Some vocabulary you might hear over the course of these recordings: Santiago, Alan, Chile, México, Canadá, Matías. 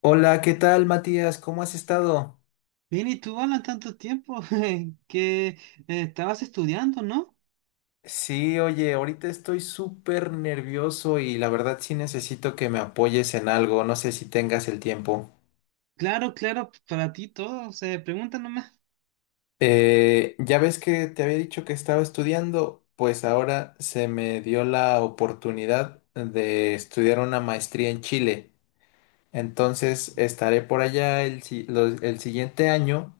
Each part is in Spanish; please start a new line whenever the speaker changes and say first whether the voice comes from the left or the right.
left: Hola, ¿qué tal, Matías? ¿Cómo has estado?
right: Bien, ¿y tú, Alan? Tanto tiempo que estabas estudiando, ¿no?
left: Sí, oye, ahorita estoy súper nervioso y la verdad sí necesito que me apoyes en algo, no sé si tengas el tiempo.
right: Claro, claro, para ti todo, se pregunta nomás.
left: Ya ves que te había dicho que estaba estudiando, pues ahora se me dio la oportunidad de estudiar una maestría en Chile. Entonces estaré por allá el, si- los- el siguiente año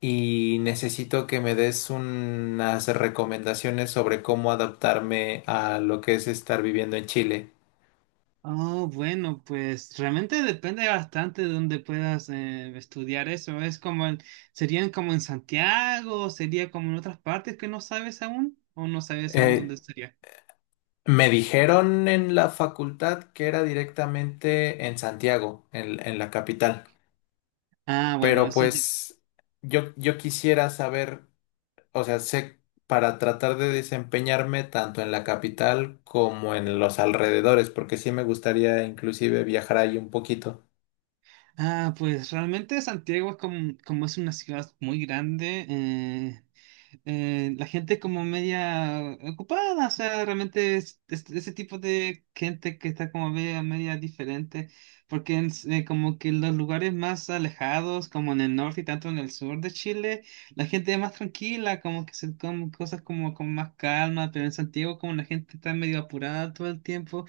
left: y necesito que me des unas recomendaciones sobre cómo adaptarme a lo que es estar viviendo en Chile.
right: Oh, bueno, pues realmente depende bastante de dónde puedas estudiar eso. Es como serían como en Santiago, o sería como en otras partes que no sabes aún, o no sabes aún
left: Eh,
right: dónde sería.
left: Me dijeron en la facultad que era directamente en Santiago, en la capital,
right: Ah, bueno,
left: pero
right: eso ya-
left: pues yo quisiera saber, o sea, sé, para tratar de desempeñarme tanto en la capital como en los alrededores, porque sí me gustaría inclusive viajar ahí un poquito.
right: Ah, pues realmente Santiago es como es una ciudad muy grande, la gente es como media ocupada. O sea, realmente es ese tipo de gente que está como media, media diferente, porque como que en los lugares más alejados, como en el norte y tanto en el sur de Chile, la gente es más tranquila, como que se comen cosas como con más calma, pero en Santiago como la gente está medio apurada todo el tiempo.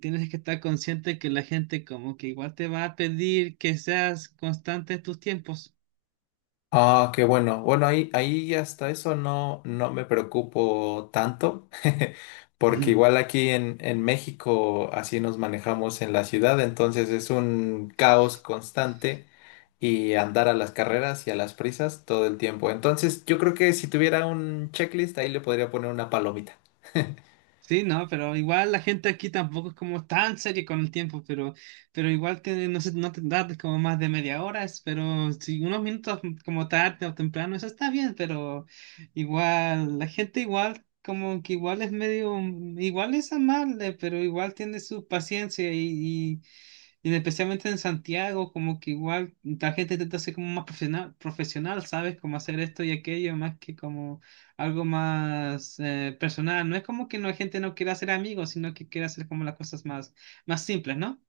right: Tienes que estar consciente que la gente como que igual te va a pedir que seas constante en tus tiempos.
left: Ah, qué bueno. Bueno, ahí hasta eso no, no me preocupo tanto, porque igual aquí en México así nos manejamos en la ciudad, entonces es un caos constante y andar a las carreras y a las prisas todo el tiempo. Entonces yo creo que si tuviera un checklist ahí le podría poner una palomita.
right: Sí, no, pero igual la gente aquí tampoco es como tan seria con el tiempo, pero igual te, no sé, no te tardes como más de media hora. Pero si unos minutos como tarde o temprano, eso está bien, pero igual, la gente igual, como que igual es medio, igual es amable, pero igual tiene su paciencia y, especialmente en Santiago, como que igual la gente intenta ser como más profesional, profesional, ¿sabes? Como hacer esto y aquello, más que como algo más personal. No es como que la gente no quiera hacer amigos, sino que quiere hacer como las cosas más, más simples, ¿no?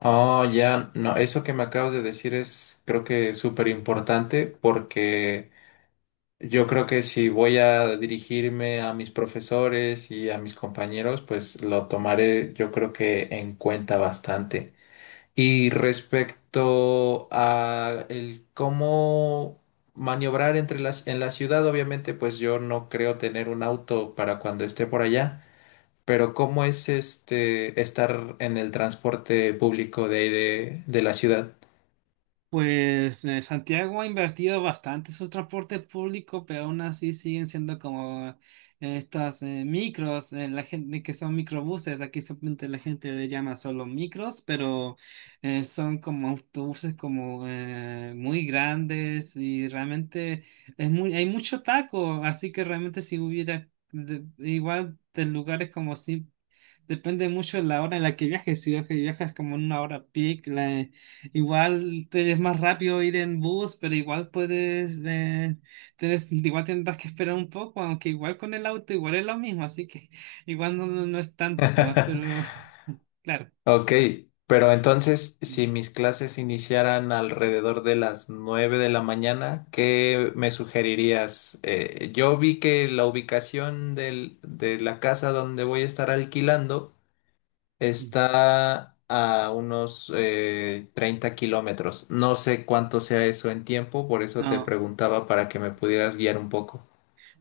left: Oh, ya, no, eso que me acabas de decir es, creo que, súper importante porque... Yo creo que si voy a dirigirme a mis profesores y a mis compañeros, pues lo tomaré, yo creo, que en cuenta bastante. Y respecto a el cómo maniobrar entre las en la ciudad, obviamente, pues yo no creo tener un auto para cuando esté por allá, pero ¿cómo es este estar en el transporte público de ahí de la ciudad?
right: Pues Santiago ha invertido bastante en su transporte público, pero aún así siguen siendo como estas micros, la gente que son microbuses. Aquí simplemente la gente le llama solo micros, pero son como autobuses como muy grandes. Y realmente es muy, hay mucho taco, así que realmente si hubiera igual de lugares como si... Depende mucho de la hora en la que viajes. Si viajas como en una hora peak, igual te es más rápido ir en bus, pero igual puedes, igual tendrás que esperar un poco, aunque igual con el auto igual es lo mismo, así que igual no es tanto, pero claro.
left: Ok, pero entonces, si mis clases iniciaran alrededor de las 9 de la mañana, ¿qué me sugerirías? Yo vi que la ubicación de la casa donde voy a estar alquilando está a unos 30 kilómetros. No sé cuánto sea eso en tiempo, por eso te
right: No.
left: preguntaba para que me pudieras guiar un poco.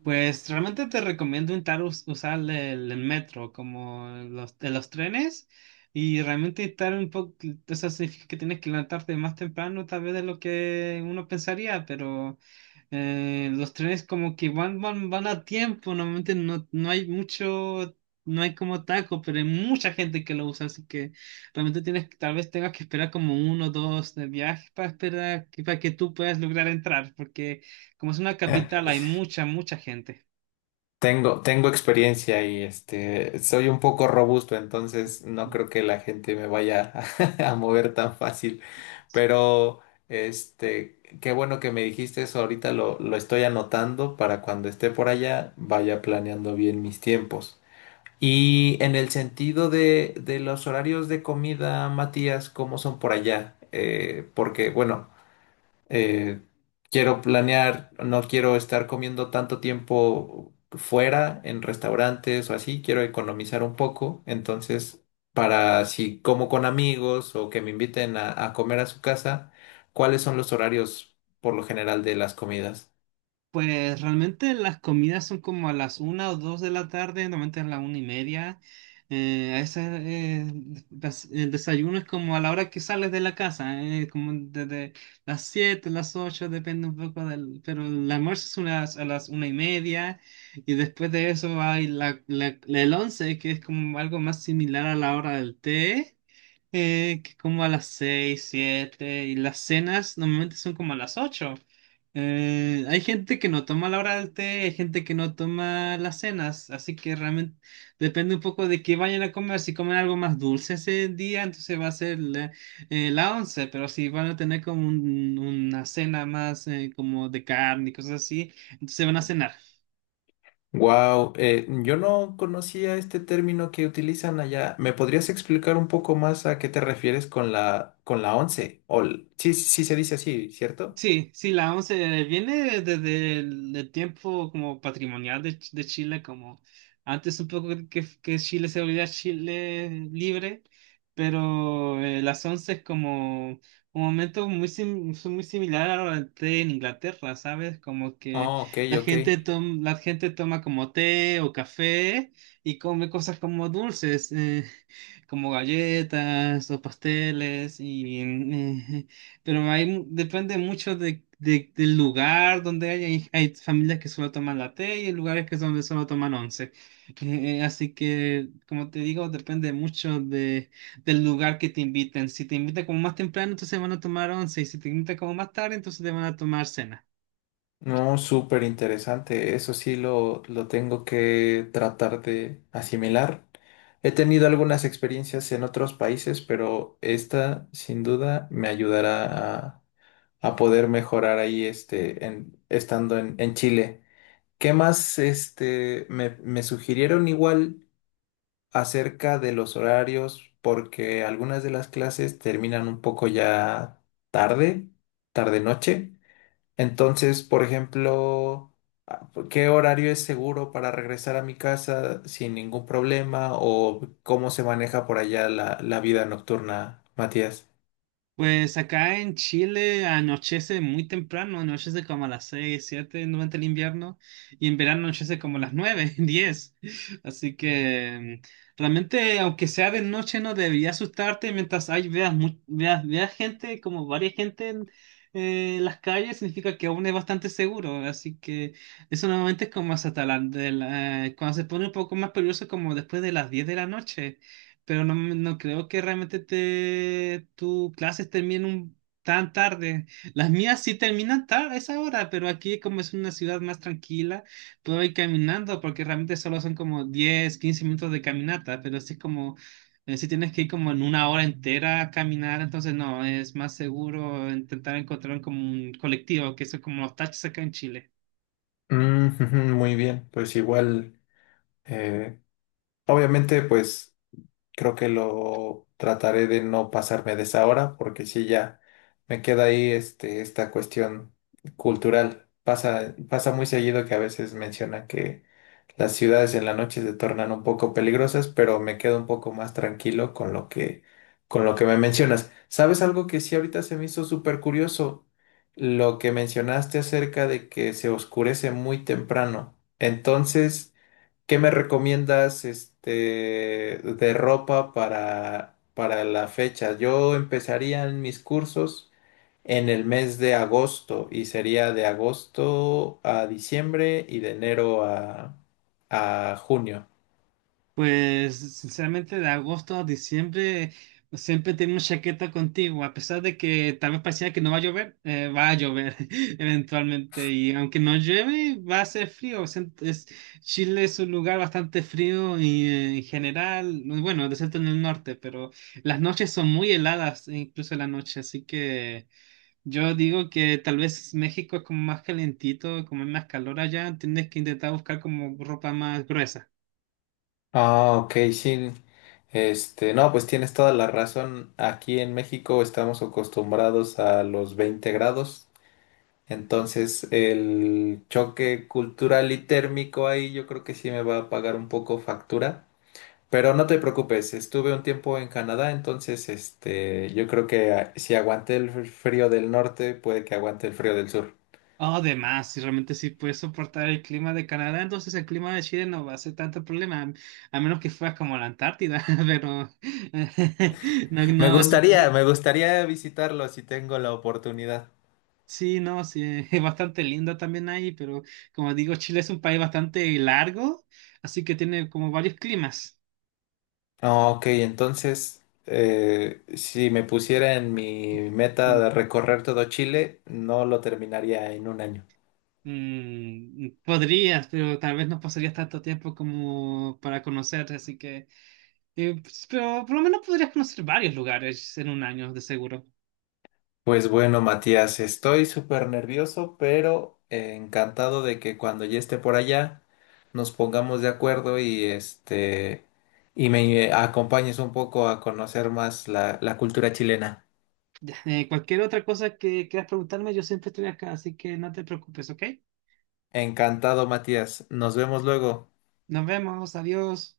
right: Pues realmente te recomiendo intentar usar el metro como de los trenes y realmente estar un poco. Eso significa que tienes que levantarte más temprano tal vez de lo que uno pensaría, pero los trenes como que van a tiempo, normalmente no hay mucho, no hay como taco, pero hay mucha gente que lo usa. Así que realmente tienes, tal vez tengas que esperar como uno o dos de viajes para esperar, para que tú puedas lograr entrar, porque como es una capital, hay mucha, mucha gente.
left: Tengo experiencia y este, soy un poco robusto, entonces no creo que la gente me vaya a mover tan fácil. Pero este, qué bueno que me dijiste eso, ahorita lo estoy anotando para cuando esté por allá vaya planeando bien mis tiempos. Y en el sentido de los horarios de comida, Matías, ¿cómo son por allá? Porque, bueno, eh, quiero planear, no quiero estar comiendo tanto tiempo fuera en restaurantes o así, quiero economizar un poco, entonces para si como con amigos o que me inviten a comer a su casa, ¿cuáles son los horarios por lo general de las comidas?
right: Pues realmente las comidas son como a las una o dos de la tarde, normalmente a las 1:30. A veces, el desayuno es como a la hora que sales de la casa, como desde las siete, las ocho, depende un poco del. Pero el almuerzo es unas, a las 1:30 y después de eso hay el once, que es como algo más similar a la hora del té. Que como a las 6 7 y las cenas normalmente son como a las ocho. Hay gente que no toma la hora del té, hay gente que no toma las cenas, así que realmente depende un poco de qué vayan a comer. Si comen algo más dulce ese día, entonces va a ser la once, pero si van a tener como una cena más como de carne y cosas así, entonces van a cenar.
left: Wow, yo no conocía este término que utilizan allá. ¿Me podrías explicar un poco más a qué te refieres con la, con la once? O l- sí, sí se dice así, ¿cierto?
right: Sí, sí, la 11 viene desde el tiempo como patrimonial de Chile, como antes un poco que Chile se volvía Chile libre, pero las 11 es como un momento muy, son muy similar a lo del té en Inglaterra, ¿sabes? Como que
left: Oh, ok,
right: la
left: ok.
right: gente, la gente toma como té o café y come cosas como dulces, como galletas o pasteles y... pero hay, depende mucho del lugar donde hay familias que solo toman latte y hay lugares que donde solo toman once. Eh, así que, como te digo, depende mucho del lugar que te inviten. Si te invitan como más temprano, entonces van a tomar once. Y si te invitan como más tarde, entonces te van a tomar cena.
left: No, súper interesante. Eso sí lo tengo que tratar de asimilar. He tenido algunas experiencias en otros países, pero esta sin duda me ayudará a poder mejorar ahí este, estando en Chile. ¿Qué más este, me sugirieron igual acerca de los horarios? Porque algunas de las clases terminan un poco ya tarde, tarde-noche. Entonces, por ejemplo, ah, ¿qué horario es seguro para regresar a mi casa sin ningún problema? ¿O cómo se maneja por allá la vida nocturna, Matías?
right: Pues acá en Chile anochece muy temprano, anochece como a las 6, 7 durante el invierno y en verano anochece como a las 9, 10. Así que realmente, aunque sea de noche, no debería asustarte mientras hay, veas, mu- veas, veas gente, como varias gente en las calles, significa que aún es bastante seguro. Así que eso normalmente es como hasta la- de la- cuando se pone un poco más peligroso, como después de las 10 de la noche. Pero no, no creo que realmente te, tus clases terminen tan tarde. Las mías sí terminan tarde a esa hora, pero aquí como es una ciudad más tranquila, puedo ir caminando porque realmente solo son como 10 o 15 minutos de caminata, pero sí es como, si tienes que ir como en una hora entera a caminar, entonces no, es más seguro intentar encontrar como un colectivo, que son como los taxis acá en Chile.
left: Mm, muy bien, pues igual, eh, obviamente, pues. Creo que lo trataré de no pasarme de esa hora, porque si ya me queda ahí este, esta cuestión cultural. Pasa muy seguido que a veces mencionan que las ciudades en la noche se tornan un poco peligrosas, pero me quedo un poco más tranquilo con lo que me mencionas. ¿Sabes algo que sí ahorita se me hizo súper curioso? Lo que mencionaste acerca de que se oscurece muy temprano. Entonces... ¿Qué me recomiendas este de ropa para la fecha? Yo empezaría en mis cursos en el mes de agosto y sería de agosto a diciembre y de enero a junio.
right: Pues sinceramente de agosto a diciembre siempre tenemos chaqueta contigo, a pesar de que tal vez pareciera que no va a llover, va a llover eventualmente, y aunque no llueve va a ser frío. O sea, Chile es un lugar bastante frío y en general, bueno, excepto en el norte, pero las noches son muy heladas, e incluso la noche, así que... Yo digo que tal vez México es como más calentito, como es más calor allá, tienes que intentar buscar como ropa más gruesa.
left: Ah, ok, sí. Este, no, pues tienes toda la razón. Aquí en México estamos acostumbrados a los 20 grados. Entonces, el choque cultural y térmico ahí yo creo que sí me va a pagar un poco factura. Pero no te preocupes, estuve un tiempo en Canadá, entonces este, yo creo que ah, si aguanté el frío del norte, puede que aguante el frío del sur.
right: Oh, de más, si realmente sí puedes soportar el clima de Canadá, entonces el clima de Chile no va a ser tanto problema, a menos que fueras como a la Antártida, pero no, no, eso sí,
left: Me gustaría visitarlo si tengo la oportunidad.
right: sí, no, sí, es bastante lindo también ahí, pero como digo, Chile es un país bastante largo, así que tiene como varios climas.
left: Ah, ok, entonces, si me pusiera en mi meta
right: Mm.
left: de recorrer todo Chile, no lo terminaría en un año.
right: Podrías, pero tal vez no pasarías tanto tiempo como para conocer, así que, pues, pero por lo menos podrías conocer varios lugares en un año, de seguro.
left: Pues bueno, Matías, estoy súper nervioso, pero encantado de que cuando ya esté por allá nos pongamos de acuerdo y este y me acompañes un poco a conocer más la cultura chilena.
right: Cualquier otra cosa que quieras preguntarme, yo siempre estoy acá, así que no te preocupes, ¿ok?
left: Encantado, Matías. Nos vemos luego.
right: Nos vemos, adiós.